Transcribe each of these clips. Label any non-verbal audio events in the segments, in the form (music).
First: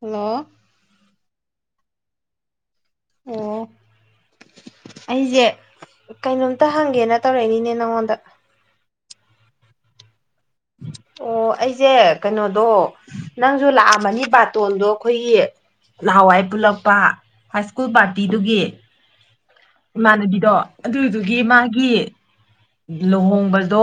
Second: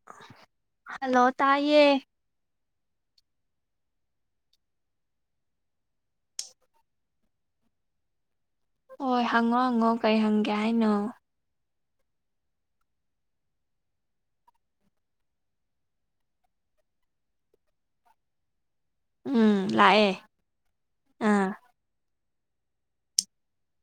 hello hello ꯇꯥꯏꯌꯦ ꯑꯣ ꯑꯩꯖꯦ ꯀꯩꯅꯣꯝꯇ ꯍꯪꯒꯦꯅ ꯇꯧꯔꯛꯏꯅꯤꯅꯦ ꯅꯉꯣꯟꯗ ꯍꯣꯏ ꯍꯪꯉꯣ ꯍꯪꯉꯣ ꯀꯔꯤ ꯍꯪꯒꯦ ꯍꯥꯏꯅꯣ ꯏꯆꯦ ꯀꯩꯅꯣꯗꯣ ꯅꯪꯖꯨ ꯂꯥꯛꯑꯝꯃꯅꯤ ꯕꯥꯔꯇꯣꯟꯗꯣ ꯑꯈꯣꯏꯒꯤ ꯅꯍꯥꯟꯋꯥꯏ ꯄꯨꯜꯂꯛꯄ ꯍꯥꯏ ꯁ꯭ꯀꯨꯜ ꯄꯥꯔꯇꯤꯗꯨꯒꯤ ꯎꯝ ꯂꯥꯛꯑꯦ ꯏꯃꯥꯟꯅꯕꯤꯗꯣ ꯑꯗꯨꯗꯨꯒꯤ ꯑꯥ ꯃꯥꯒꯤ ꯂꯨꯍꯣꯡꯕꯗꯣ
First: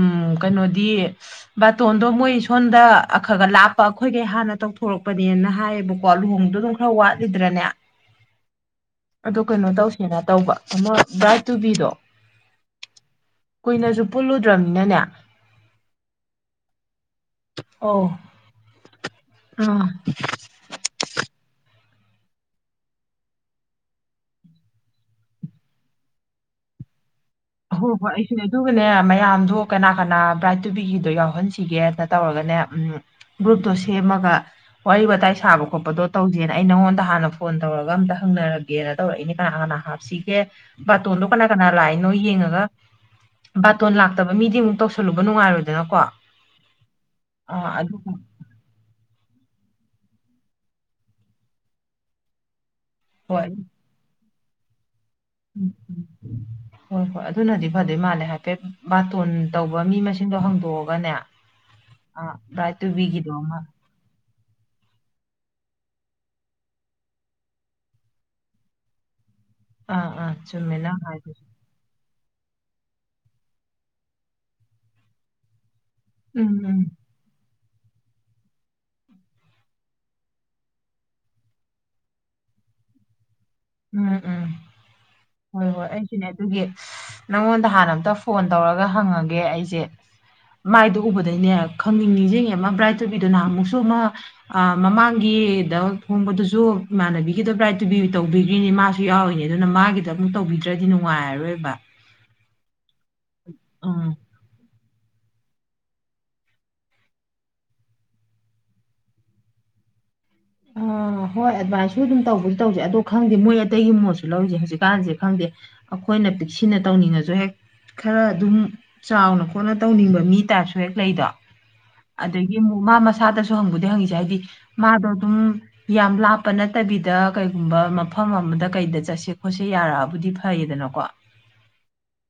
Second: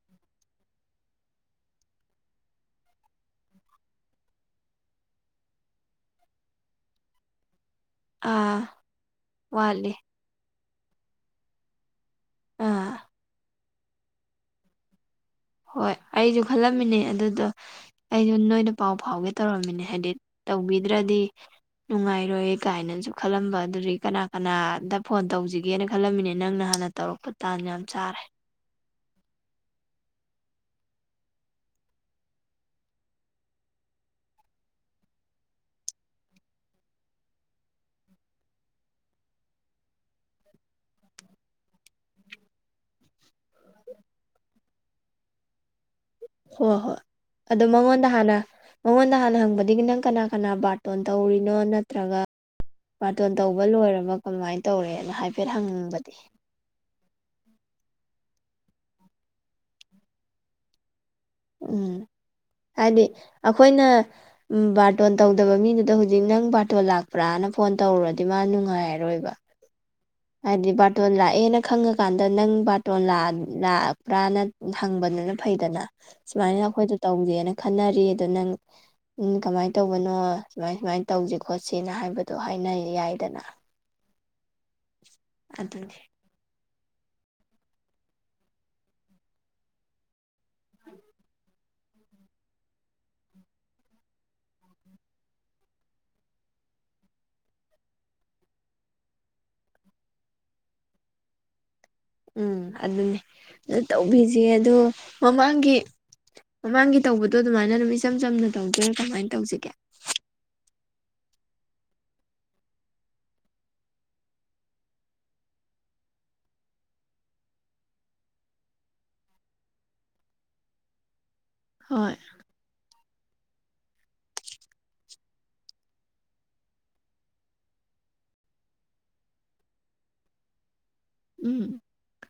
ꯎꯝ ꯀꯩꯅꯣꯗꯤ ꯁ ꯕꯥꯇꯣꯟꯗꯣ ꯃꯣꯏ ꯁꯣꯟꯗ ꯑꯈꯒ ꯂꯥꯞꯄ ꯑꯩꯈꯣꯏꯒꯩ ꯍꯥꯟꯅ ꯇꯧꯊꯣꯔꯛꯄꯅꯦꯅ ꯍꯥꯏꯌꯦꯕꯀꯣ ꯂꯨꯍꯣꯡꯕꯗꯣ ꯑꯗꯨꯝ ꯈꯔ ꯋꯥꯠꯂꯤꯗ꯭ꯔꯅꯦ ꯑꯥ ꯑꯗꯨ ꯀꯩꯅꯣ ꯋꯥꯠꯂꯤ ꯇꯧꯁꯦꯅ ꯇꯧꯕ ꯑꯃ ꯕ꯭ꯔꯥꯏꯠ ꯇꯨꯕꯤꯗꯣ ꯑꯥ ꯀꯨꯏꯅꯁꯨ ꯄꯨꯜꯂꯨꯗ꯭ꯔꯃꯤꯅꯅꯦ ꯍꯣꯏ ꯑꯩꯖꯨ ꯈꯜꯂꯝꯃꯤꯅꯦ ꯑꯗꯨꯗꯣ ꯑꯧ ꯑꯩꯖꯨ ꯅꯣꯏꯗ ꯄꯥꯎ ꯐꯥꯎꯒꯦ ꯇꯧꯔꯝꯃꯤꯅꯦ ꯑꯥ ꯍꯥꯏꯗꯤ ꯇꯧꯕꯤꯗ꯭ꯔꯗꯤ ꯅꯨꯡꯉꯥꯏꯔꯣꯏ ꯀꯥꯏꯅꯁꯨ ꯈꯜꯂꯝꯕ ꯑꯗꯨꯗꯤ ꯀꯅꯥ ꯀꯅꯥꯗ ꯐꯣꯟ ꯇꯧꯁꯤꯒꯦꯅ ꯈꯜꯂꯝꯃꯤꯅꯦ ꯅꯪꯅ ꯍꯥꯏ ꯇ ꯑ ꯍꯣꯏ ꯍꯣꯏ ꯑꯩꯁꯨꯅꯦ ꯑꯗꯨꯒꯅꯦ ꯃꯌꯥꯝꯗꯣ ꯀꯅꯥ ꯀꯅꯥ ꯕ꯭ꯔꯥꯏꯠ ꯇꯨꯕꯤꯒꯤꯗꯣ ꯌꯥꯎꯍꯟꯁꯤꯒꯦ ꯇꯧꯔꯒꯅꯦ ꯎ ꯒ꯭ꯔꯨꯞꯇꯣ ꯁꯦꯝ ꯑꯃꯒ ꯋꯥꯔꯤ ꯋꯥꯇꯥꯏ ꯁꯥꯕ ꯈꯣꯠꯄꯗꯣ ꯇꯧꯖꯦꯅ ꯑꯩ ꯅꯪꯉꯣꯟꯗ ꯍꯥꯟꯅ ꯐꯣꯟ ꯇꯧꯔꯒ ꯑꯝꯇ ꯍꯪꯅꯔꯒꯦꯅ ꯛ ꯀꯅꯥ ꯀꯅꯥ ꯍꯥꯞꯒꯦ ꯕꯥꯇꯣꯟ ꯀꯅꯥ ꯀꯅꯥ ꯅ ꯌꯦꯡꯉꯒ ꯕꯥꯇꯣꯟ ꯂꯥꯛꯇꯕ ꯃꯤꯗꯤ ꯑꯃꯨꯛ ꯇꯧꯁꯜꯂꯨꯕ ꯅꯨꯡꯉꯥꯏꯔꯣꯏꯗꯅꯀꯣ ꯍꯣ ꯍꯣꯏ ꯑꯗꯣ ꯑꯥ ꯑꯗꯨ ꯃꯉꯣꯟꯗ ꯍꯥꯟꯅ ꯃꯉꯣꯟꯗ ꯍꯥꯟꯅ ꯍꯥꯡꯕꯗꯒꯤ ꯅꯪ ꯀꯅꯥ ꯀꯅꯥ ꯕꯥꯔꯇꯣꯟ ꯇꯧꯔꯤꯅꯣ ꯅꯠꯇ꯭ꯔꯒ ꯕꯥꯔꯇꯣꯟ ꯍꯣꯏ ꯇꯧꯕ ꯂꯣꯏꯔꯕ ꯀꯃꯥꯏꯅ ꯇꯧꯔꯦꯅ ꯍꯥꯏꯐꯦꯠ ꯎꯝ ꯎꯝ ꯍꯪꯅꯤꯡꯕꯗꯤ ꯍꯣꯏ ꯍꯣꯏ ꯑꯗꯨꯅꯗꯤ ꯐꯗꯣꯏ ꯃꯥꯜꯂꯦ ꯍꯥꯏ ꯍꯥꯏꯐꯦꯠ ꯕꯥꯇꯣꯟ ꯇꯧꯕ ꯃꯤ ꯃꯁꯤꯡꯗꯣ ꯍꯥꯡꯗꯣꯛꯑꯒꯅꯦ ꯎꯝ ꯍꯥꯏꯗꯤ ꯑꯃ ꯑꯩꯈꯣꯏꯅ ꯕꯥꯔꯇꯣꯟ ꯇꯧ ꯃꯤꯗꯨꯗ ꯍꯧꯖꯤꯛ ꯅꯪ ꯄꯥꯔꯇꯣꯜ ꯂꯥꯛꯄ꯭ꯔꯥꯅ ꯐꯣꯟ ꯇꯧꯔꯨꯔꯗꯤ ꯃꯥ ꯅꯨꯡꯉꯥꯏꯔꯔꯣꯏꯕ ꯑꯥ ꯑꯥ ꯍꯥꯏꯗꯤ ꯆꯨꯝꯃꯦ ꯅꯪ ꯕꯥꯔꯇꯣꯟ ꯍꯥꯏꯗꯨꯁꯨ ꯂꯥꯛꯑꯦꯅ ꯈꯪꯉꯒ ꯀꯥꯟꯗ ꯅꯪ ꯕꯥꯇꯣꯟ ꯂꯥꯛꯄ꯭ꯔꯥꯅ ꯍꯪꯕꯅꯤꯅ ꯐꯩꯗꯅ ꯎꯝ ꯁꯨꯃꯥꯏꯅ ꯎꯝ ꯑꯩꯈꯣꯏꯗꯣ ꯇꯧꯒꯦꯅ ꯈꯟꯅꯔꯤ ꯑꯗꯨ ꯅꯪ ꯎꯝ ꯀꯃꯥꯏꯅ ꯇꯧꯕꯅꯣ ꯁꯨꯃꯥꯏ ꯁꯨꯃꯥꯏꯅ ꯇꯧꯁꯤ ꯈꯣꯠꯁꯤꯅ ꯍꯥꯏꯕꯗꯣ ꯍꯥꯏꯅ ꯌꯥꯏꯗꯅ ꯎꯝ ꯎꯝ ꯍꯣꯏ ꯍꯣꯏ ꯑꯗꯨꯅꯤ ꯑꯩꯁꯨꯅꯦ ꯑꯗꯨꯒꯤ ꯅꯪꯉꯣꯟꯗ ꯍꯥꯟꯅ ꯑꯃꯝꯇ ꯐꯣꯟ ꯇꯧꯔꯒ ꯍꯪꯉꯒꯦ ꯑꯩꯁꯦ ꯃꯥꯏꯗꯨ ꯎꯕꯗꯩꯅꯦ ꯈꯪꯅꯤꯡ ꯅꯤꯡꯁꯤꯡꯉ ꯑꯃ ꯕ꯭ꯔꯥꯏꯠ ꯇꯧꯕꯤꯗꯨꯅ ꯑꯃꯨꯛꯁꯨ ꯑꯃ ꯃꯃꯥꯡꯒꯤ ꯗ ꯐꯣꯡꯕꯗꯨꯁꯨ ꯏꯃꯅꯕꯤꯒꯤꯗꯥꯏ ꯇꯨ ꯇꯧꯕꯤ ꯑꯗꯨꯏꯅꯦ ꯃꯥꯁꯨ ꯌꯥꯎꯏꯅꯦ ꯑꯗꯨꯅ ꯃꯥꯒꯤꯗ ꯑꯃꯨꯛ ꯇꯧꯕꯤꯗ꯭ꯔꯗꯤ ꯅꯨꯡꯉꯥꯏꯔꯔꯣꯏꯕ ꯎꯝ ꯑꯗꯨꯅꯦ ꯑ ꯎꯝ ꯇꯧꯕꯤꯁꯦ ꯑꯗꯣ ꯃꯃꯥꯡꯒꯤ ꯃꯃꯥꯡꯒꯤ ꯇꯧꯕꯗꯣ ꯑꯗꯨꯃꯥꯏꯅ ꯑꯗꯨꯝ ꯏꯆꯝ ꯆꯝꯅ ꯇꯧꯖꯔꯥ ꯀꯃꯥꯏꯅ ꯇꯧꯁꯤꯒꯦ ꯑꯥ ꯍꯣꯏ ꯑꯗꯨꯝꯃꯥꯢꯅꯁꯨ ꯑꯗꯨꯝ ꯇꯧꯕꯗꯤ ꯇꯧꯁꯦ ꯑꯗꯣ ꯈꯪꯗꯦ ꯃꯣꯏ ꯑꯇꯩꯒꯤ ꯃꯣꯠꯁꯨ ꯂꯧꯔꯤꯁꯦ ꯍꯧꯖꯤꯛꯀꯥꯟꯁꯦ ꯈꯪꯗꯦ ꯑꯩꯈꯣꯏꯅ ꯁꯤꯅ ꯇꯧꯅꯤꯡꯉꯁꯨ ꯍꯦꯛ ꯈꯔ ꯑꯗꯨꯝ ꯆꯥꯎꯅ ꯈꯣꯠꯅ ꯇꯧꯅꯤꯡꯕ ꯃꯤ ꯇꯥꯔꯁꯨ ꯍꯦꯛ ꯂꯩꯗꯣ ꯍꯣꯏ ꯑꯗꯒꯤ ꯑꯃꯨꯝ ꯃꯥ ꯃꯁꯥꯗꯁꯨ ꯍꯪꯕꯗꯤ ꯍꯪꯈꯤꯁꯦ ꯍꯥꯏꯗꯤ ꯃꯥꯗꯣ ꯑꯗꯨꯝ ꯌꯥꯝ ꯂꯥꯞꯄ ꯅꯠꯇꯕꯤꯗ ꯀꯩꯒꯨꯝꯕ ꯃꯐꯝ ꯑꯃꯗ ꯀꯩꯗ ꯆꯠꯁꯦ ꯈꯣꯠꯁꯦ ꯌꯥꯔꯛꯑꯕꯨꯗꯤ ꯐꯩꯌꯦꯗꯅꯀꯣ ꯎꯝ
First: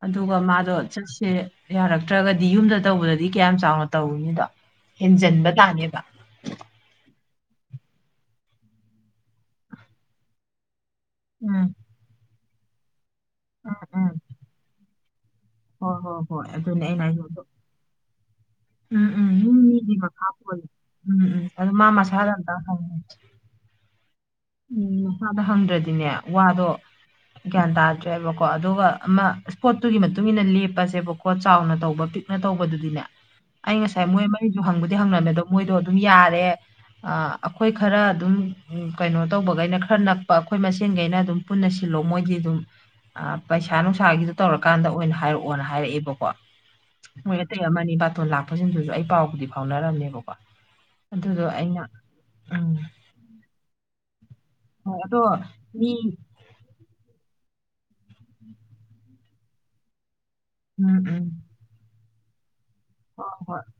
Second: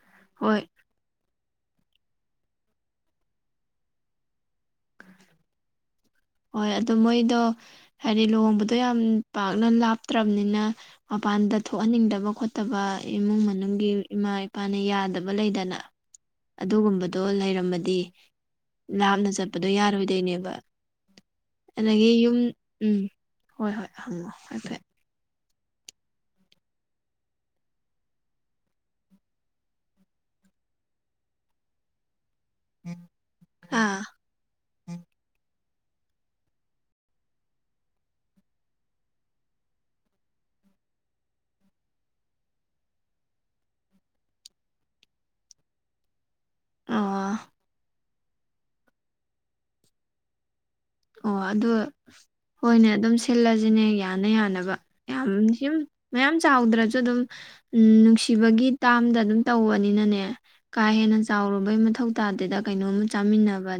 ꯑꯗꯨꯒ ꯍꯣꯏ ꯃꯥꯗꯣ ꯆꯠꯁꯦ ꯌꯥꯔꯛꯇ꯭ꯔꯒꯗꯤ ꯌꯨꯝꯗ ꯇꯧꯕꯗꯗꯤ ꯀꯌꯥꯝ ꯆꯥꯎꯅ ꯇꯧꯔꯤꯅꯤꯗꯣ ꯍꯦꯟꯖꯤꯟꯕ ꯇꯥꯅꯦꯕ ꯍꯣꯏ ꯑꯗꯨ ꯃꯣꯏꯗꯣ ꯍꯥꯏꯗꯤ ꯂꯨꯍꯣꯡꯕꯗꯣ ꯌꯥꯝ ꯄꯥꯛꯅ ꯂꯥꯞꯇ꯭ꯔꯕꯅꯤꯅ ꯃꯄꯥꯟꯗ ꯎꯝ ꯊꯣꯛꯍꯟꯅꯤꯡꯗꯕ ꯈꯣꯠꯇꯕ ꯏꯃꯨꯡ ꯃꯅꯨꯡꯒꯤ ꯎꯝ ꯏꯃꯥ ꯏꯄꯥꯅ ꯌꯥ ꯂꯩꯗꯅ ꯍꯣꯏ ꯍꯣꯏ ꯍꯣꯏ ꯑꯗꯨꯅꯦ ꯑꯩꯅ ꯍꯥꯏꯁꯦ ꯑꯗꯨꯒꯨꯝꯕꯗꯣ ꯑꯗꯣ ꯂꯩꯔꯝꯃꯗꯤ ꯎꯝ ꯎꯝ ꯂꯥꯞꯅ ꯃꯤ ꯆꯠꯄꯗꯣ ꯃꯤꯒꯤ ꯃꯈꯥ ꯌꯥꯔꯣꯏꯗꯣꯏꯅꯦꯕ ꯄꯣꯜꯂꯤ ꯎꯝ ꯎꯝ ꯑꯗꯨ ꯃꯥ ꯑꯗꯒꯤ ꯃꯁꯥꯗ ꯌꯨꯝ ꯑꯝꯇ ꯍꯪꯉꯦ ꯎꯝ ꯍꯣꯏ ꯍꯣꯏ ꯍꯥꯏꯐꯦꯠ ꯎꯝ ꯃꯁꯥꯗ ꯍꯪꯗ꯭ꯔꯗꯤꯅꯦ ꯋꯥꯗꯣ ꯒ꯭ꯌꯥꯟ ꯇꯥꯗ꯭ꯔꯦꯕꯀꯣ ꯑꯗꯨꯒ ꯑꯃ ꯏꯁꯄꯣꯠꯇꯨꯒꯤ ꯃꯇꯨꯡ ꯏꯟꯅ ꯂꯦꯞꯄꯁꯦꯕꯀꯣ ꯆꯥꯎꯅ ꯇꯧꯕ ꯇꯧꯕꯗꯨꯗꯤꯅꯦ ꯑꯩ ꯑꯥ ꯉꯁꯥꯏ ꯃꯣꯏ ꯃꯔꯤꯗꯨ ꯍꯪꯕꯨꯗꯤ ꯍꯪꯅꯗꯧ ꯃꯣꯏꯗꯣ ꯑꯗꯨꯝ ꯌꯥꯔꯦ ꯑꯩꯈꯣꯏ ꯈꯔ ꯑꯗꯨꯝ ꯀꯩꯅꯣ ꯇꯧꯕꯈꯩꯅ ꯈꯔ ꯅꯛꯄ ꯑꯩꯈꯣꯏ ꯃꯁꯦꯟꯈꯩꯅ ꯑꯗꯨꯝ ꯄꯨꯟꯅ ꯁꯤꯜꯂꯣ ꯃꯣꯏꯗꯤ ꯑꯗꯨꯝ ꯑ ꯄꯩꯁꯥ ꯅꯨꯡꯁꯥꯒꯤꯗꯨꯣ ꯇꯧꯔꯀꯥꯟꯗ ꯑꯣꯏꯅ ꯍꯥꯏꯔꯛꯑꯣꯅ ꯍꯥꯏꯔꯛꯑꯦꯕꯀꯣ ꯑꯣ ꯃꯣꯏ ꯑꯇꯩ ꯑꯃꯅꯤ ꯕꯥꯇꯣꯟ ꯂꯥꯛꯄꯁꯤꯡꯗꯨꯁꯨ ꯑꯩ ꯄꯥꯎꯕꯨꯗꯤ ꯐꯥꯎꯅꯔꯝꯅꯦꯕꯀꯣ ꯑꯣ ꯑꯗꯨꯗꯣ ꯑꯗꯨ ꯑꯩꯅ ꯎꯝ ꯍꯣꯏꯅꯦ ꯑꯗꯨꯝ ꯁꯤꯜꯂꯁꯤꯅꯦ ꯌꯥꯅ ꯌꯥꯅꯕ ꯍꯣꯏ ꯑꯗꯣ ꯌꯥꯝ ꯁꯨꯝ ꯃꯤ ꯃꯌꯥꯝ ꯆꯥꯎꯗ꯭ꯔꯁꯨ ꯑꯗꯨꯝ ꯎꯝ ꯅꯨꯡꯁꯤꯕꯒꯤ ꯇꯥꯝꯗ ꯑꯗꯨꯝ ꯇꯧꯕꯅꯤꯅꯅꯦ ꯀꯥ ꯎꯝ ꯍꯦꯟꯅ ꯎꯝ ꯆꯥꯎꯔꯨꯕꯩ ꯃꯊꯧ ꯇꯥꯗꯦꯗ ꯀꯩꯅꯣꯝꯃ ꯍꯣꯏ ꯍꯣꯏ ꯆꯥꯃꯤꯟꯅꯕ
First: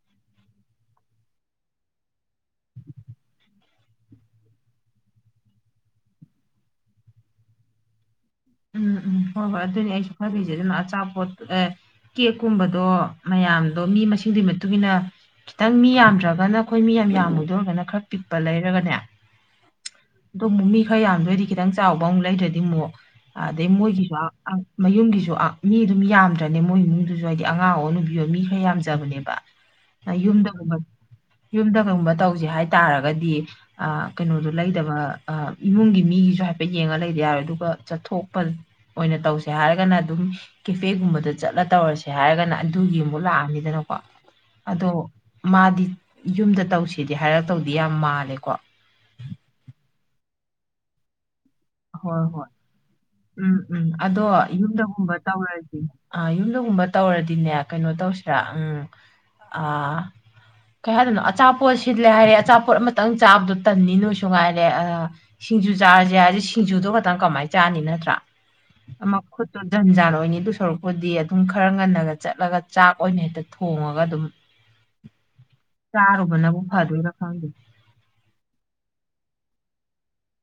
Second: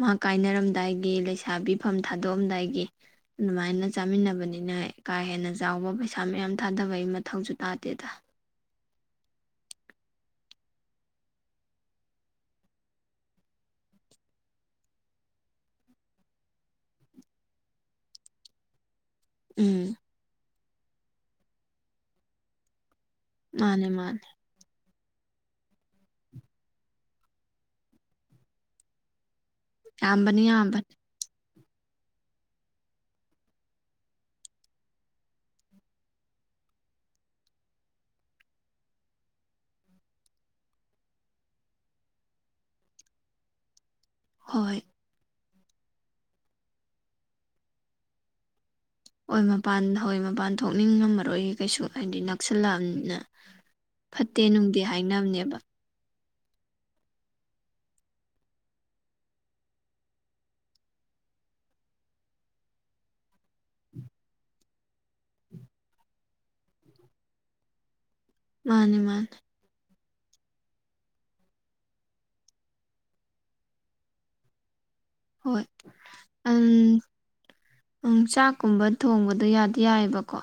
ꯃꯥ ꯀꯥꯏꯅꯔꯝꯗꯥꯏꯒꯤ ꯂꯩꯁ ꯂꯩꯁꯕꯤ ꯐꯝ ꯊꯥꯗꯣꯛꯑꯝꯗꯥꯏꯒꯤ ꯑꯗꯨꯃꯥꯏꯅ ꯆꯥꯃꯤꯟꯅꯕꯅꯤꯅ ꯀꯥ ꯍꯦꯟꯅ ꯆꯥꯎꯕ ꯄꯩꯁꯥ ꯃꯌꯥꯝ ꯌꯥꯝ ꯊꯥꯗꯕꯩ ꯃꯊꯧꯁꯨ ꯇꯥꯗꯦꯗ ꯎꯝ ꯎꯝ ꯍꯣꯏ ꯍꯣꯏ ꯑꯗꯨꯅꯦ ꯑꯩꯁꯨ ꯈꯥꯜꯂꯤꯁꯦ ꯑꯗꯨꯅ ꯑꯆꯥꯄꯣꯠꯠꯇ ꯑꯦ ꯀꯦꯛꯀꯨꯝꯕꯗꯣ ꯃꯌꯥꯝꯗꯣ ꯃꯤ ꯃꯁꯤꯡꯗꯨꯒꯤ ꯃꯇꯨꯡ ꯏ ꯃꯇꯨꯡꯏꯟꯅ ꯈꯤꯇꯪ ꯃꯤ ꯌꯥꯝꯗ꯭ꯔꯒꯅ ꯑꯩꯈꯣꯏ ꯃꯤ ꯌꯥꯝ ꯌꯥꯝꯃꯨꯗ ꯑꯣꯏꯔꯒꯅ ꯈꯔ ꯄꯤꯛꯄ ꯂꯩꯔꯒꯅꯦ ꯎꯝ ꯑꯗꯣ ꯑꯃꯨꯛ ꯃꯤ ꯈꯔ ꯌꯥꯝꯗꯔꯗꯤ ꯈꯤꯇꯪ ꯆꯥꯎꯕ ꯑꯃꯨꯛ ꯂꯩꯗ꯭ꯔꯗꯤ ꯑꯃꯨꯛ ꯑꯗꯩ ꯃꯥꯅꯦ ꯃꯣꯏꯒꯤꯁꯨ ꯃꯥꯅꯦ ꯃꯌꯨꯝꯒꯤꯁꯨ ꯃꯤ ꯑꯗꯨꯝ ꯌꯥꯝꯗ꯭ꯔꯅꯦ ꯃꯣꯏ ꯏꯃꯨꯡꯗꯨꯁꯨ ꯍꯥꯏꯗꯤ ꯑꯉꯥꯡ ꯑꯣꯏ ꯅꯨꯕꯤꯌꯣ ꯃꯤ ꯈꯔ ꯌꯥꯝꯖꯕꯅꯦꯕ ꯌꯝꯕꯅꯤ ꯌꯥꯝꯕꯅꯤ ꯌꯨꯝꯗ ꯀꯩꯒꯨꯝꯕ ꯇꯧꯁꯦ ꯍꯥꯏꯇꯥꯔꯒꯗꯤ ꯀꯩꯅꯣꯗꯣ ꯂꯩꯇꯕ ꯏꯃꯨꯡꯒꯤ ꯃꯤꯒꯤꯁꯨ ꯍꯥꯏꯐꯦꯠ ꯌꯦꯡꯉꯒ ꯂꯩꯗꯤ ꯌꯥꯔꯣꯏ ꯑꯗꯨꯒ ꯆꯠꯊꯣꯛꯄ ꯑꯣꯏꯅ ꯇꯧꯁꯦ ꯍꯥꯏꯔꯒꯅ ꯑꯗꯨꯝ ꯀꯦꯐꯦꯒꯨꯝꯕꯗ ꯆꯠꯂ ꯇꯧꯔꯁꯦ ꯍꯥꯏꯔꯒꯅ ꯑꯗꯨ ꯌꯦꯡꯕ ꯂꯥꯛꯑꯅꯤꯗꯅꯀꯣ ꯍꯣꯏ ꯑꯗꯣ ꯃꯥꯗꯤ ꯌꯨꯝꯗ ꯇꯧꯁꯤꯗꯤ ꯍꯥꯏꯔꯛꯇꯧꯗꯤ ꯌꯥꯝ ꯃꯥꯜꯂꯦꯀꯣ ꯍꯣꯏ ꯃꯄꯥꯟ ꯍꯣꯏ ꯃꯄꯥꯟ ꯊꯣꯛꯅꯤꯡꯉꯝꯃꯔꯣꯏꯌꯦ ꯀꯩꯁꯨ ꯍꯥꯏꯗꯤ ꯍꯣꯏ ꯍꯣꯏ ꯅꯛꯁꯜꯂꯛꯑꯝꯅꯤꯅ ꯎꯝ ꯎꯝ ꯑꯗꯣ ꯐꯠꯇꯦ ꯅꯨꯡꯗꯦ ꯌꯨꯝꯗꯒꯨꯝꯕ ꯍꯥꯏꯅꯕꯅꯦꯕ ꯇꯧꯔꯗꯤ ꯑ ꯌꯨꯝꯗꯒꯨꯝꯕ ꯇꯧꯔꯗꯤꯅꯦ ꯀꯩꯅꯣ ꯇꯧꯁꯤꯔꯥ ꯎꯝ ꯑꯥ ꯀꯩ ꯍꯥꯏꯗꯣꯏꯅꯣ ꯑꯆꯥꯄꯣꯠ ꯁꯤꯜꯂꯦ ꯍꯥꯏꯔꯦ ꯑꯆꯥꯄꯣꯠ ꯑꯃꯇꯪ ꯆꯥꯕꯗꯣ ꯇꯟꯅꯤ ꯅꯣꯏꯁꯨ ꯉꯥꯏꯔꯦ ꯁꯤꯡꯖꯨ ꯆꯥꯔꯁꯦ ꯍꯥꯏꯔꯗꯤ ꯁꯤꯡꯖꯨꯗꯣ ꯈꯛꯇꯪ ꯀꯃꯥꯏꯅ ꯆꯥꯅꯤ ꯅꯠꯇ꯭ꯔꯥ ꯃꯥꯅꯦ ꯑꯃ ꯃꯥꯅꯦ ꯈꯨꯠꯇꯣ ꯖꯟꯖꯥꯟ ꯂꯣꯏꯅꯤꯗꯨ ꯁꯔꯨꯛꯄꯨꯗꯤ ꯑꯗꯨꯝ ꯈꯔ ꯉꯟꯅꯒ ꯆꯠꯂꯒ ꯆꯥꯛ ꯑꯣꯏꯅ ꯍꯦꯛꯇ ꯊꯣꯡꯉꯒ ꯑꯗꯨꯝ ꯍꯣꯏ ꯆꯥꯔꯨꯕꯅꯕꯨ ꯑꯟ ꯐꯥꯗꯣꯏꯔ ꯈꯪꯗꯦ ꯆꯥꯛꯀꯨꯝꯕ ꯊꯣꯡꯕꯗꯣ ꯌꯥꯗꯤ ꯌꯥꯏꯑꯕꯀꯣ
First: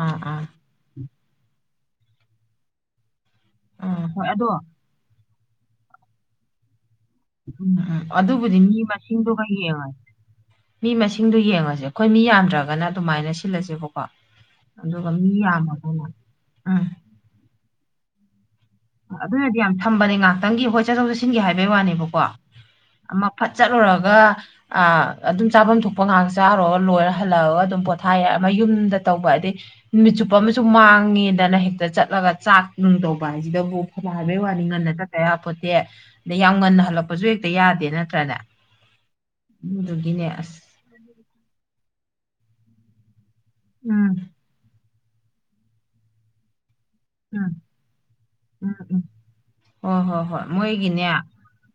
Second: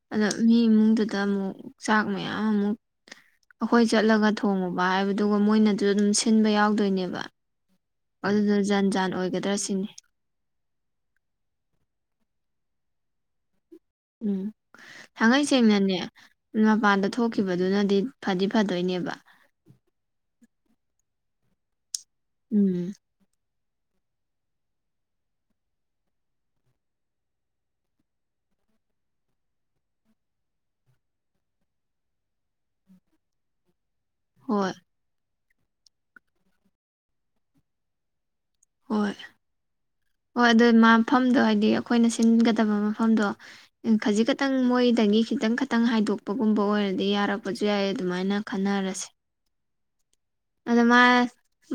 ꯑꯥ ꯑꯗ ꯑꯥ ꯃꯤ ꯏꯃꯨꯡꯗꯨꯗ ꯑꯃꯨꯛ ꯆꯥꯛ ꯃꯌꯥꯝ ꯑꯃꯨꯛ ꯑꯩꯈꯣꯏ ꯎꯝ ꯍꯣꯏ ꯆꯠꯂꯒ ꯑꯗꯣ ꯊꯣꯡꯉꯨꯕ ꯍꯥꯏꯕ ꯑꯗꯨꯒ ꯃꯣꯏꯅꯁꯨ ꯑꯗꯨꯝ ꯁꯤꯟꯕ ꯌꯥꯎꯗꯣꯏꯅꯦꯕ ꯎꯝ ꯎꯝ ꯑꯗꯨꯗ ꯑꯗꯨꯕꯨꯗꯤ ꯃꯤ ꯖꯟ ꯖꯥꯟ ꯃꯁꯤꯡꯗꯨꯒ ꯑꯣꯏꯒꯗ꯭ꯔꯥ ꯁꯤꯅꯤ ꯌꯦꯡꯉꯁꯤ ꯃꯤ ꯃꯁꯤꯡꯗꯣ ꯌꯦꯡꯉꯁꯦ ꯑꯩꯈꯣꯏ ꯃꯤ ꯌꯥꯝꯗ꯭ꯔꯒꯅ ꯑꯗꯨꯃꯥꯏꯅ ꯁꯤꯜꯂꯁꯦꯕ ꯎꯝ ꯊꯥꯡꯉꯩ ꯁꯦꯡꯅꯅꯦ ꯎꯝ ꯃꯄꯥꯟꯗ ꯊꯣꯛꯈꯤꯕꯗꯨꯅꯗꯤ ꯐꯗꯤ ꯐꯗꯣꯏꯅꯦꯕ ꯑꯗꯨꯅꯗꯤ ꯌꯥꯝ ꯁꯝꯕꯅꯦ ꯉꯥꯏꯍꯥꯛꯇꯪꯒꯤ ꯍꯣꯏ ꯆꯠꯊꯣꯛ ꯆꯠꯁꯤꯟꯒꯤ ꯍꯥꯏꯕꯩ ꯋꯥꯅꯦꯕꯀꯣ ꯎꯝ ꯑꯃ ꯐꯠ ꯆꯠꯂꯨꯔꯒ ꯑꯗꯨꯝ ꯆꯥꯐꯝ ꯊꯣꯛꯄ ꯉꯥꯏꯍꯛ ꯆꯥꯔꯣꯒ ꯂꯣꯏꯔ ꯍꯜꯂꯛꯑꯒ ꯑꯗꯨꯝ ꯄꯣꯊꯥꯏꯌꯥꯏ ꯌꯨꯝꯗ ꯇꯧꯕ ꯍꯥꯏꯗꯤ ꯅꯨꯃꯤꯠ ꯆꯨꯞꯄ ꯑꯃꯁꯨ ꯃꯥꯡꯉꯦꯗꯅ ꯍꯦꯛꯇ ꯆꯠꯂꯒ ꯆꯥꯛ ꯅꯨꯡ ꯇꯧꯕ ꯍꯥꯏꯁꯦ ꯁꯤꯗꯕꯨ ꯐꯅ ꯍꯥꯏꯕꯩ ꯋꯥꯅꯤ ꯍꯣꯏ ꯉꯟꯅ ꯆꯠꯇꯌꯥꯄꯣꯠꯇꯦ ꯁꯦ ꯑꯗꯩ ꯌꯥꯝ ꯉꯟꯅ ꯍꯜꯂꯛꯄꯁꯨ ꯍꯦꯛꯇ ꯌꯥꯗꯦ ꯅꯠꯇ꯭ꯔꯅꯦ ꯍꯣꯏ ꯑꯗꯨꯗꯨꯒꯤꯅꯦ ꯍꯣꯏ ꯑꯁ ꯑꯗꯨ ꯃꯐꯝꯗꯣ ꯍꯥꯏꯗꯤ ꯑꯩꯈꯣꯏꯅ ꯁꯤꯟꯒꯗꯕ ꯃꯐꯝꯗꯣ ꯎꯝ ꯈꯖꯤꯛ ꯈꯛꯇꯪ ꯃꯣꯏꯗꯒꯤ ꯈꯤꯇꯪ ꯈꯥꯇꯪ ꯍꯥꯏꯗꯣꯛꯄꯒꯨꯝꯕ ꯑꯣꯏꯔꯗꯤ ꯑꯗꯩ ꯎꯝ ꯌꯥꯔꯛꯄꯁꯨ ꯌꯥꯏꯌꯦ ꯑꯗꯨꯃꯥꯏꯅ ꯈꯟꯅꯔꯁꯦ ꯑꯣ ꯍꯣ ꯑꯗꯥ ꯃꯥ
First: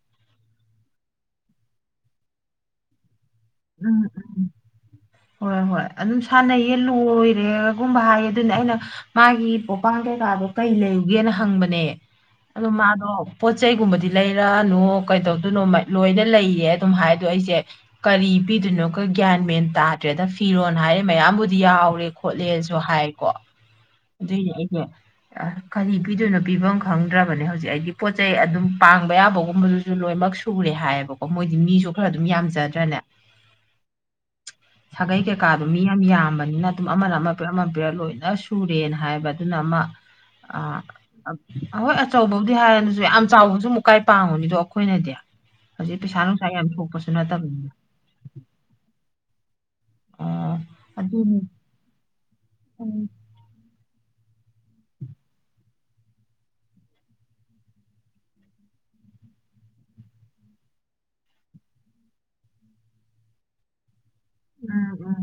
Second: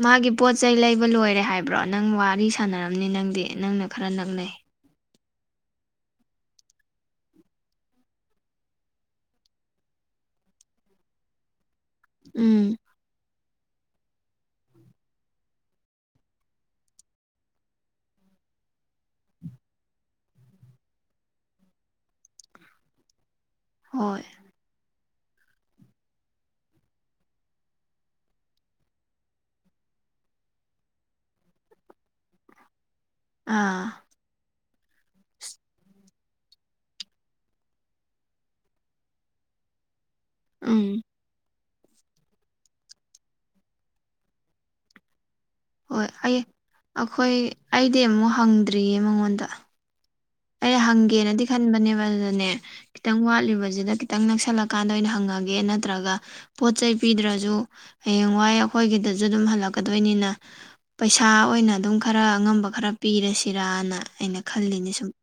ꯃꯥꯒꯤ ꯄꯣꯠ ꯆꯩ ꯂꯩꯕ ꯂꯣꯏꯔꯦ ꯍꯥꯏꯕ꯭ꯔꯣ ꯅꯪ ꯋꯥꯔꯤ ꯁꯥꯟꯅꯔꯝꯅꯤ ꯅꯪꯗꯤ ꯅꯪꯅ ꯈꯔ ꯎꯝ ꯎꯝ ꯅꯛꯅꯩ ꯍꯣꯏ ꯍꯣꯏ ꯑꯗꯨꯝ ꯁꯥꯟꯅꯩꯌꯦ ꯂꯣꯏꯔꯦꯒꯨꯝꯕ ꯍꯥꯏꯌꯦ ꯑꯗꯨꯅ ꯑꯩꯅ ꯃꯥꯒꯤ ꯄꯣꯞꯄꯥꯡꯗꯩ ꯀꯩꯀꯥꯗꯣ ꯀꯩ ꯂꯩꯌꯨꯒꯦꯅ ꯍꯪꯕꯅꯦ ꯎꯝ ꯑꯗꯣ ꯃꯥꯗꯣ ꯄꯣꯠ ꯆꯩꯩꯒꯨꯝꯕꯗꯤ ꯂꯩꯔꯅꯨ ꯀꯩꯗꯧꯗꯣꯏꯅꯣ ꯂꯣꯏꯅ ꯂꯩꯔꯦ ꯑꯗꯨꯝ ꯍꯥꯏꯗꯣ ꯑꯩꯁꯦ ꯀꯔꯤ ꯄꯤꯗꯣꯏꯅꯣ ꯒꯤꯌꯥ꯭ꯟ ꯃꯦꯟ ꯇꯥ ꯈꯪꯗꯔꯦꯗ ꯐꯤꯔꯣꯜ ꯍꯥꯏꯔꯦ ꯃꯌꯥꯝꯕꯨꯗꯤ ꯌꯥꯎꯔꯦ ꯈꯣꯠꯂꯦꯁꯨ ꯍꯥꯏꯀꯣ ꯍꯣꯏ ꯑꯗꯨꯏ ꯑꯩꯗꯣ ꯑ ꯀꯔꯤ ꯄꯤꯗꯣꯏꯅꯣ ꯄꯤꯐꯝ ꯈꯪꯗ꯭ꯔꯕꯅꯦ ꯍꯧꯖꯤꯛ ꯑꯩꯗꯤ ꯄꯣꯠ ꯆꯩ ꯑꯗꯨꯝ ꯄꯥꯡꯕ ꯌꯥꯕꯒꯨꯝꯕꯗꯨꯁꯨ ꯂꯣꯏꯃꯛ ꯁꯨꯔꯦ ꯍꯥꯏꯌꯦꯕꯀꯣ ꯃꯣꯏꯗꯤ ꯃꯤꯁꯨ ꯈꯔ ꯑꯗꯨꯝ ꯌꯥꯝꯖꯗ꯭ꯔꯅꯦ ꯑꯥ ꯁꯥꯒꯩ ꯀꯩꯀꯥꯗꯣ ꯃꯤ ꯌꯥꯝ ꯌꯥꯝꯕꯅꯤꯅ ꯑꯗꯨꯝ ꯑꯃꯅ ꯑꯃ ꯄꯤꯔꯛ ꯑꯃ ꯄꯤꯔꯛ ꯂꯣꯏꯅ ꯁꯨꯔꯦꯅ ꯍꯥꯏꯌꯦꯕ ꯑꯗꯨꯅ ꯑꯃ ꯑ ꯎꯝ ꯑꯍꯣꯏ ꯑꯆꯧꯕꯕꯨꯗꯤ ꯍꯥꯏꯔꯦꯅꯁꯨ ꯌꯥꯝ ꯆꯥꯎꯕꯁꯨ ꯃꯨꯛꯀꯥꯏ ꯄꯥꯡꯉꯨꯅꯤꯗꯣ ꯑꯩꯈꯣꯏꯅꯗꯤ ꯍꯧꯖꯤꯛ ꯍꯣꯏ ꯄꯩꯁꯥ ꯑꯩ ꯅꯨꯡꯁꯥ ꯌꯥꯝ ꯊꯣꯛꯄꯁꯨ ꯑꯩꯈꯣꯏ ꯅꯠꯇꯕꯅꯤꯅ ꯑꯩꯗꯤ ꯑꯃꯨꯛ ꯍꯪꯗ꯭ꯔꯤꯌꯦ ꯃꯉꯣꯟꯗ ꯑꯣ ꯑꯩ ꯑꯗꯨꯅꯤ ꯍꯪꯒꯦꯅꯗꯤ ꯈꯟꯕꯅꯦꯕ ꯑꯗꯨꯗꯅꯦ ꯈꯤꯇꯪ ꯋꯥꯠꯂꯤꯕꯁꯤꯗ ꯈꯤꯇꯪ ꯅꯛꯁꯜꯂꯀꯥꯟꯗ ꯑꯣꯏꯅ ꯍꯪꯉꯒꯦ ꯅꯠꯇ꯭ꯔꯒ ꯄꯣꯠ ꯆꯩ ꯄꯤꯗ꯭ꯔꯁꯨ ꯍꯌꯦꯡꯋꯥꯏ ꯑꯩꯈꯣꯏꯒꯤꯗ ꯁꯨ ꯑꯗꯨꯝ ꯍꯜꯂꯛꯀꯗꯣꯏꯅꯤꯅ ꯄꯩꯁꯥ ꯑꯣꯏꯅ ꯑꯗꯨꯝ ꯈꯔ ꯑꯉꯝꯕ ꯈꯔ ꯄꯤꯔꯁꯤꯔꯅ ꯑꯩꯅ ꯈꯜꯂꯤꯅꯤ ꯎꯝ ꯁꯨꯝ ꯎꯝ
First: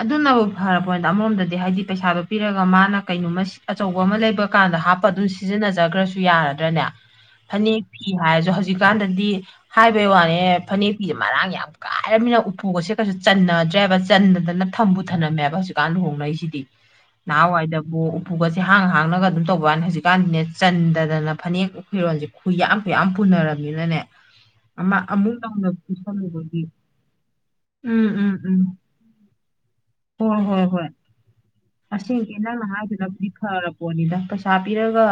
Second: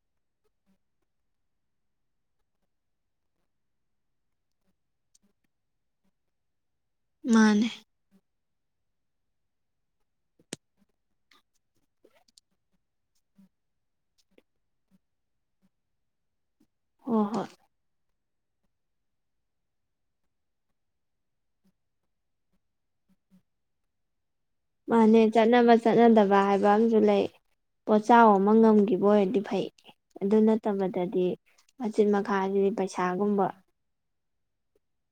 ꯑꯗꯨꯅꯕꯨ ꯐꯔꯕꯅꯤꯅꯗ ꯑꯃꯔꯣꯝꯗꯗꯤ ꯍꯥꯏꯗꯤ ꯄꯩꯁꯥꯗꯣ ꯄꯤꯔꯒ ꯃꯥꯅ ꯀꯩꯅꯣꯃ ꯑꯆꯧꯕ ꯑꯃ ꯂꯩꯕ ꯀꯥꯟꯗ ꯍꯥꯞꯄ ꯑꯗꯨꯝ ꯁꯤꯖꯤꯟꯅꯖꯈ꯭ꯔꯁꯨ ꯌꯥꯔꯗ꯭ꯔꯅꯦ ꯃꯥꯅꯦ ꯐꯅꯦꯛ ꯐꯤ ꯍꯥꯏꯔꯁꯨ ꯍꯧ ꯍꯧꯖꯤꯛꯀꯥꯟꯗꯗꯤ ꯍꯥꯏꯕꯩ ꯋꯥꯅꯦ ꯐꯅꯦꯛ ꯐꯤ ꯃꯔꯥꯡ ꯌꯥꯝ ꯀꯥꯏꯔꯕꯃꯤꯅ ꯎꯄꯨꯒꯁꯦ ꯀꯩꯁꯨ ꯆꯟꯅꯗ꯭ꯔꯦꯕ ꯆꯟꯗꯗꯥꯅ ꯊꯝꯕꯨ ꯊꯝꯅꯝꯃꯦꯕ ꯍꯧꯖꯤꯛꯀꯥꯟ ꯂꯨꯍꯣꯡꯅꯔꯤꯁꯤꯗꯤ ꯍꯣꯏ ꯍꯣꯏ ꯅꯍꯟꯋꯥꯏꯗꯕꯨ ꯎꯄꯨꯒꯁꯦ ꯍꯥꯡ ꯍꯥꯡꯅꯒ ꯑꯗꯨꯝ ꯇꯧꯕ ꯋꯥꯅꯤ ꯍꯧꯖꯤꯛꯀꯥꯟꯗꯤꯅꯦ ꯆꯟꯗꯗꯅ ꯐꯅꯦꯛ ꯐꯤꯔꯣꯟꯜꯁꯦ ꯈꯨꯏ ꯌꯥꯝ ꯈꯨꯏ ꯌꯥꯝ ꯄꯨ ꯄꯨꯅꯔꯝꯅꯤꯅꯅꯦ ꯃꯥꯅꯦ ꯆꯠꯅꯕ ꯆꯠꯅꯗꯕ ꯍꯥꯏꯕ ꯑꯃꯁꯨ ꯂꯩ ꯎꯝ ꯄꯣꯠꯆꯥꯎ ꯎꯝ ꯑꯃ ꯎꯝ ꯉꯝꯈꯤꯕ ꯑꯣꯏꯔꯗꯤ ꯐꯩ ꯑꯗꯨ ꯍꯣꯏ ꯍꯣꯏ ꯍꯣꯏ ꯅꯠꯇꯕꯗꯗꯤ ꯃꯆꯤꯠ ꯃꯈꯥꯒꯤ ꯄꯩꯁꯥꯒꯨꯝꯕ ꯗ ꯄꯩꯁꯥ ꯄꯤꯔꯒ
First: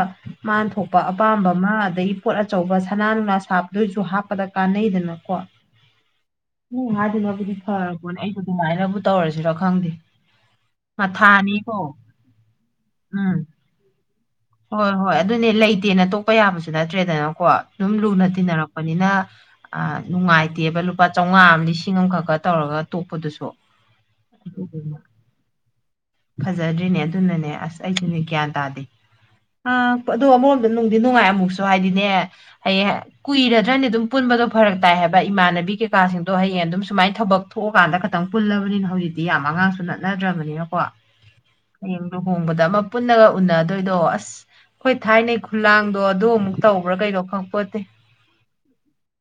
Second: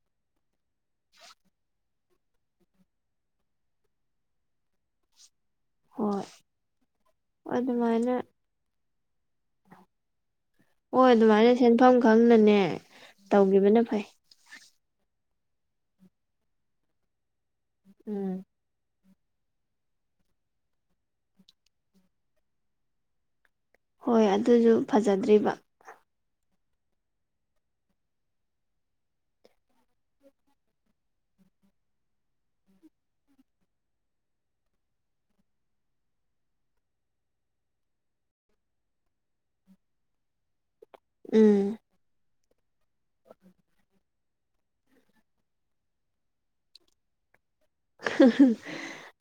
ꯃꯥꯅ ꯊꯣꯛꯄ ꯑꯄꯥꯝꯕ ꯑꯃ ꯑꯗꯩ ꯄꯣꯠ ꯑꯆꯧꯕ ꯁꯅꯥ ꯅꯨꯡꯂꯥ ꯁꯥꯕꯗꯣꯏꯁꯨ ꯍꯥꯞꯄꯗ ꯀꯥꯟꯅꯩꯗꯅꯀꯣ ꯍꯣꯏ ꯎꯝ ꯍꯥꯏꯗꯅꯕꯨꯗꯤ ꯑꯗꯨꯃꯥꯏꯅ ꯐꯔꯕꯣꯅꯦ ꯑꯩꯕꯨ ꯑꯗꯨꯃꯥꯏꯅꯕꯨ ꯇꯧꯔꯁꯤꯔ ꯈꯪꯗꯦ ꯍꯣꯏ ꯑꯗꯨꯃꯥꯏꯅ ꯃꯊꯥꯅꯤꯀꯣ ꯁꯦꯟꯐꯝ ꯈꯪꯅꯅꯦ ꯎꯝ ꯇꯧꯈꯤꯕꯅ ꯐꯩ ꯍꯣꯏ ꯍꯣꯏ ꯑꯗꯨꯅꯦ ꯂꯩꯇꯦꯅ ꯇꯣꯛꯄ ꯌꯥꯕꯁꯨ ꯅꯠꯇ꯭ꯔꯦꯗꯅꯀꯣ ꯑꯗꯨꯝ ꯂꯨꯅ ꯎꯝ ꯇꯤꯟꯅꯔꯛꯄꯅꯤꯅ ꯑ ꯅꯨꯡꯉꯥꯏꯇꯦꯕ ꯂꯨꯄꯥ ꯆꯥꯝꯃꯉꯥ ꯑꯃ ꯂꯤꯁꯤꯡ ꯑꯃꯈꯛꯀꯥ ꯇꯧꯔꯒ ꯇꯣꯛꯄꯗꯨꯁꯨ ꯍꯣꯏ ꯑꯗꯨꯁꯨ ꯑꯗꯨꯗꯨꯅ ꯐꯖꯗ꯭ꯔꯤꯕ ꯐꯖꯗ꯭ꯔꯤꯅꯦ ꯑꯗꯨꯅꯅꯦ ꯑꯁ ꯑꯩꯁꯨꯅꯦ ꯒ꯭ꯤꯌꯥꯟ ꯇꯥꯗꯦ ꯑ ꯑꯗꯣ ꯑꯃꯔꯣꯝꯗ ꯅꯨꯡꯗꯤ ꯅꯨꯡꯉꯥꯏ ꯑꯃꯨꯛꯁꯨ ꯍꯥꯏꯗꯤꯅꯦ ꯍꯌꯦꯡ ꯀꯨꯏꯔꯗ꯭ꯔꯅꯦ ꯑꯗꯨꯝ ꯄꯨꯟꯕ ꯗꯣ ꯐꯔꯛ ꯇꯥꯏ ꯍꯥꯏꯕ ꯏꯃꯥꯟꯅꯕꯤ ꯀꯩꯀꯥꯁꯤꯡꯗꯣ ꯍꯌꯦꯡ ꯑꯗꯨꯝ ꯁꯨꯃꯥꯏꯅ ꯊꯕꯛ ꯊꯣꯛꯑꯀꯥꯟꯗ ꯈꯈꯤꯇꯪ ꯄꯨꯜꯂꯕꯅꯤꯅ ꯍꯧꯖꯤꯛꯇꯤ ꯌꯥꯝ ꯑꯉꯥꯡꯁꯨ ꯅꯠꯅꯗ꯭ꯔꯕꯅꯤꯅꯀꯣ ꯎꯝ ꯍꯌꯦꯡꯗꯨꯨ ꯍꯣꯡꯕꯗ ꯑꯃ ꯄꯨꯟꯅꯒ ꯎꯅꯗꯣꯏꯗꯣ ꯑꯁ ꯍꯣꯏ ꯊꯥꯏꯅꯩ ꯈꯨꯂꯥꯡꯗꯣ ꯑꯗꯨ ꯑꯃꯨꯛ ꯇꯧꯕ꯭ꯔꯥ ꯀꯩꯅꯣ ꯈꯪꯉ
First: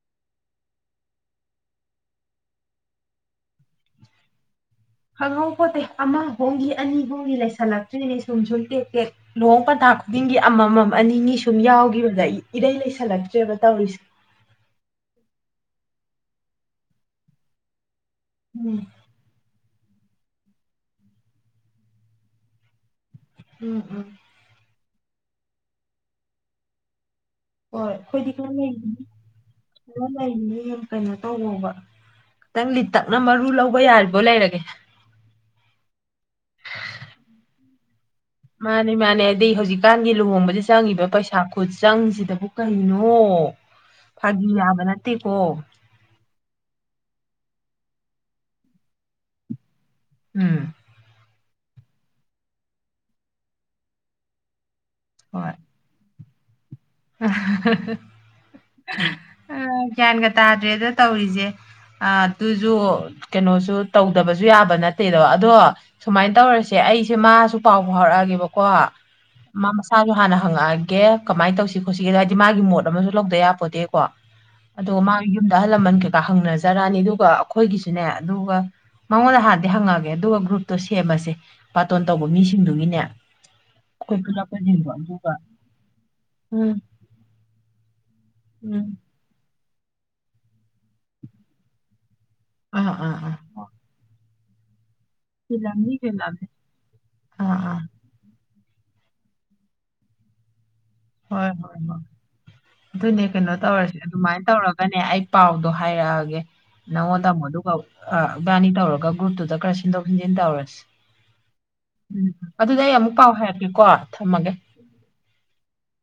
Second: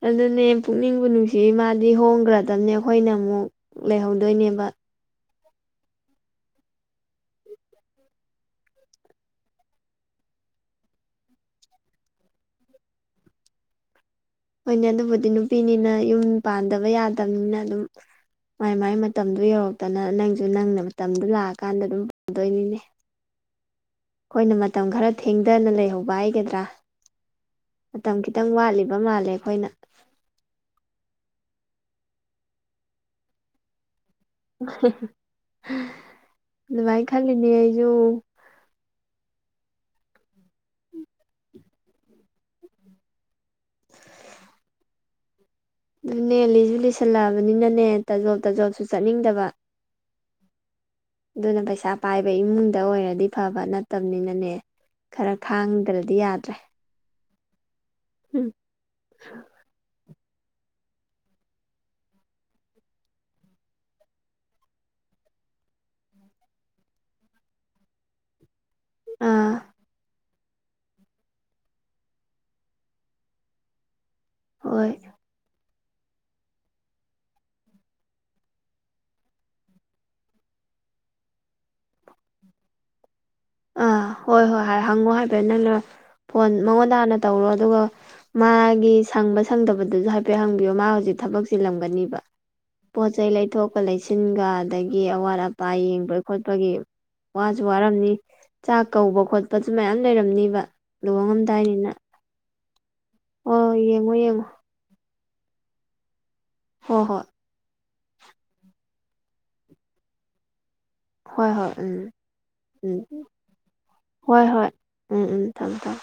ꯑꯗꯨꯅꯦ ꯄꯨꯛꯅꯤꯡ ꯀꯨ ꯅꯨꯡꯁꯤ ꯃꯥꯗꯤ ꯍꯣꯡꯈ꯭ꯔꯗꯕꯅꯦ ꯑꯩꯈꯣꯏꯅ ꯑꯃꯨꯛ ꯂꯩꯍꯧꯗꯣꯏꯅꯦꯕ ꯈꯪꯉꯧ ꯄꯣꯠꯠꯇꯩ ꯑꯃ ꯍꯣꯡꯒꯤ ꯑꯅꯤ ꯍꯣꯡꯒꯤ ꯂꯩꯁꯜꯂꯛꯇ꯭ꯔꯤꯅꯦ ꯁꯨꯝ ꯁꯨꯝ ꯇꯦꯛ ꯇꯦꯛ ꯂꯨꯍꯣꯡ ꯄꯇꯥ ꯈꯨꯗꯤ ꯆꯤꯡꯒꯤ ꯑꯃꯃꯝ ꯑꯅꯤꯅꯤ ꯁꯨꯝ ꯌꯥꯎꯈꯤꯕꯗ ꯑꯩ ꯏꯔꯩ ꯂꯩꯁꯜꯂꯛꯇ꯭ꯔꯦꯕ ꯇꯧꯔꯤꯁꯦ ꯍꯣꯏꯅꯦ ꯑꯗꯨꯕꯨꯗꯤ ꯅꯨꯄꯤꯅꯤꯅ ꯌꯨꯝ ꯄꯥꯟꯗꯕ ꯌꯥꯗꯕꯅꯤꯅ ꯑꯗꯨꯝ ꯃꯥꯏ ꯎꯝ ꯃꯥꯏ ꯃꯇꯝꯗꯨ ꯌꯧꯔꯒꯦ ꯇꯅ ꯅꯪꯁꯨ ꯅꯪꯅ ꯃꯇꯝꯗꯨꯣ ꯂꯥꯛꯑꯀꯥꯟꯗ ꯑꯗꯨꯝ ꯄꯨꯗꯣꯏꯅꯤꯅꯦ ꯎꯝ ꯎꯝ ꯃꯇꯝ ꯈꯔ ꯊꯦꯡꯊꯅ ꯂꯩꯍꯧꯕ ꯍꯥꯏꯒꯗ꯭ꯔꯥ ꯍꯣꯏ ꯃꯇꯝ ꯑꯩꯈꯣꯏꯗꯤ ꯈꯤꯇꯪ ꯈꯔ ꯋꯥꯠꯂꯤꯕ ꯂꯩꯔꯤꯅꯤ ꯃꯥꯜꯂꯦ ꯑꯩꯈꯣꯏꯅ ꯈ ꯂꯩꯔꯤꯅꯤ ꯌꯥꯝ ꯀꯩꯅꯣ ꯇꯧꯉꯣꯕ ꯈꯤꯇꯪ ꯂꯤꯇꯛꯅ ꯃꯔꯨ ꯂꯧꯕ ꯌꯥꯔꯤꯕ ꯑꯗꯨꯚꯥꯏ ꯈꯜꯂꯤꯅꯦ ꯑꯩꯁꯨ ꯃꯥꯅꯦ ꯃꯥꯅꯦ ꯍꯥꯏꯗꯤ ꯍꯧꯖꯤꯛꯀꯥꯟꯒꯤ ꯂꯨꯍꯣꯡꯕꯗ ꯆꯪꯉꯤꯕ ꯄꯩꯁꯥ ꯈꯨꯠ ꯆꯪꯁꯤꯗꯕꯨ ꯀꯩꯅꯣ ꯑꯣ ꯐꯥꯒꯤ ꯌꯥꯕ ꯅꯠꯇꯦꯀꯣ ꯑꯗꯨꯅꯦ ꯂꯤꯁꯨ ꯂꯤꯁꯜꯂꯛꯑꯕꯅꯤꯅꯅꯦ ꯇꯥꯖꯣꯞ ꯇꯥꯖꯣꯞꯁꯨ ꯆꯠꯅꯤꯡꯗꯕ ꯎꯝ ꯑꯗꯨꯅ ꯄꯩꯁꯥ ꯄꯥꯏꯕ ꯏꯃꯨꯡꯗ ꯑꯣꯏꯔꯗꯤ ꯐꯕ ꯅꯠꯇꯕꯅꯤꯅꯅꯦ ꯈꯔ ꯍꯣꯏ ꯈꯥꯡꯗ꯭ꯔꯗꯤ ꯌꯥꯗ꯭ꯔꯦ (unintelligible) ꯎꯝ ꯑ, ꯒ꯭ꯌꯥꯟꯒ ꯇꯥꯗ꯭ꯔꯦꯗ ꯇꯧꯔꯤꯁꯦ ꯑ ꯑꯗꯨꯁꯨ ꯀꯩꯅꯣꯁꯨ ꯇꯧꯗꯕꯁꯨ ꯌꯥꯕ ꯅꯠꯇꯦꯗꯣ ꯑꯗꯣ ꯁꯨꯃꯥꯏꯅ ꯇꯧꯔꯁꯦ ꯑꯩꯁꯦ ꯃꯥꯁꯨ ꯄꯥꯎ ꯐꯥꯎꯔꯛꯑꯒꯦꯕꯀꯣ ꯑꯥ ꯃꯥ ꯃꯁꯥꯁꯨ ꯍꯥꯟꯅ ꯍꯪꯉꯛꯑꯒꯦ ꯀꯃꯥꯏꯅ ꯇꯧꯁꯤ ꯈꯣꯠꯁꯤꯦꯗ ꯍꯥꯏꯗꯤ ꯃꯥꯒꯤ ꯃꯣꯠ ꯑꯃꯁꯨ ꯂꯧꯗ ꯌꯥꯄꯣꯗꯦꯀꯣ ꯍꯣꯏ ꯑꯗꯨꯒ ꯃꯥꯒꯤ ꯌꯨꯝꯗ ꯑꯍꯜ ꯂꯃꯟ ꯀꯩꯀꯥ ꯍꯪꯅꯖꯔꯛꯅꯤ ꯑꯗꯨꯒ ꯑꯩꯈꯣꯏꯒꯤꯁꯨꯅꯦ ꯑꯗꯨꯒ ꯃꯉꯣꯟꯗ ꯍꯥꯟꯅꯗꯤ ꯍꯪꯉꯛꯑꯒꯦ ꯑꯗꯨꯒ ꯒ꯭ꯔꯨꯞꯇꯣ ꯁꯦꯝꯃꯁꯦ ꯕꯥꯇꯣꯟ ꯇꯧꯕ ꯃꯤꯁꯤꯡꯗꯨꯒꯤꯅꯦ ꯑꯥ ꯑꯩꯈꯣꯏ ꯍꯣꯏ ꯍꯣꯏ ꯄꯨꯜꯂꯛꯄꯁꯤꯡꯗꯣ ꯍꯪꯉꯣ ꯑꯗꯨꯒ ꯍꯥꯏꯐꯦꯅꯣꯏ ꯐꯣꯟ ꯎꯝ ꯃꯉꯣꯟ ꯇꯥꯅ ꯇꯧꯔꯣ ꯑꯗꯨꯒ ꯃꯥꯒꯤ ꯎꯝ ꯁꯪꯕ ꯁꯪꯗꯕꯗꯁꯨ ꯍꯥꯏꯐꯦꯠ ꯍꯪꯕꯤꯌꯣ ꯃꯥ ꯍꯧꯖꯤꯛ ꯊꯕꯛꯁꯤꯂꯝꯒꯅꯤꯕ ꯑꯥ ꯄꯣꯠ ꯑꯥ ꯆꯩꯩ ꯑꯥ ꯂꯩꯊꯣꯛꯀ ꯂꯩꯁꯤꯟꯒ ꯑꯗꯒꯤ ꯒꯤ ꯑꯋꯥꯠ ꯑꯄꯥ ꯆꯤꯜꯂꯝꯅꯤ ꯌꯦꯡꯕ ꯆꯤꯜꯂꯝꯅꯤ ꯈꯣꯠꯄꯒꯤ ꯑꯥ ꯋꯥꯁꯨ ꯑꯥ ꯋꯥꯔꯝꯅꯤ ꯆꯥꯛ ꯀꯧꯕ ꯈꯣꯠꯄꯁꯨ ꯃꯌꯥꯝ ꯂꯩꯔꯝꯅꯤꯕ ꯍꯣꯏ ꯍꯣꯏ ꯂꯨꯍꯉꯝꯗꯥꯏꯅꯤꯅ ꯍꯣꯏ ꯑꯗꯨꯅꯦ ꯀꯩꯅꯣ ꯇꯧꯔꯁꯦ ꯑꯗꯨꯃꯥꯏꯅ ꯇꯧꯔꯒꯅꯦ ꯑꯩ ꯄꯥꯎꯗꯣ ꯍꯥꯏꯔꯛꯑꯒꯦ ꯍꯣꯏ ꯅꯪꯉꯣꯟ ꯇꯥꯃꯣꯗꯨ ꯕꯥꯅꯤ ꯇꯧꯔꯒ ꯒ꯭ꯔꯨꯞꯇꯨꯗ ꯈꯔ ꯁꯤꯟꯗꯣꯛ ꯁꯤꯟꯖꯤꯟ ꯇꯧꯔꯁꯤ ꯍꯣꯏ ꯍꯣꯏ ꯍꯣꯏ ꯎꯝ ꯑꯗꯨꯗ ꯑꯩ ꯎꯝ ꯑꯃꯨꯛ ꯄꯥꯎ ꯍꯥꯏꯔꯛꯀꯦꯀꯣ ꯍꯣꯏ ꯊꯝꯃꯒꯦ ꯍꯣꯏ ꯎꯝ ꯎꯝ ꯊꯝꯃꯦ ꯊꯝꯃꯦ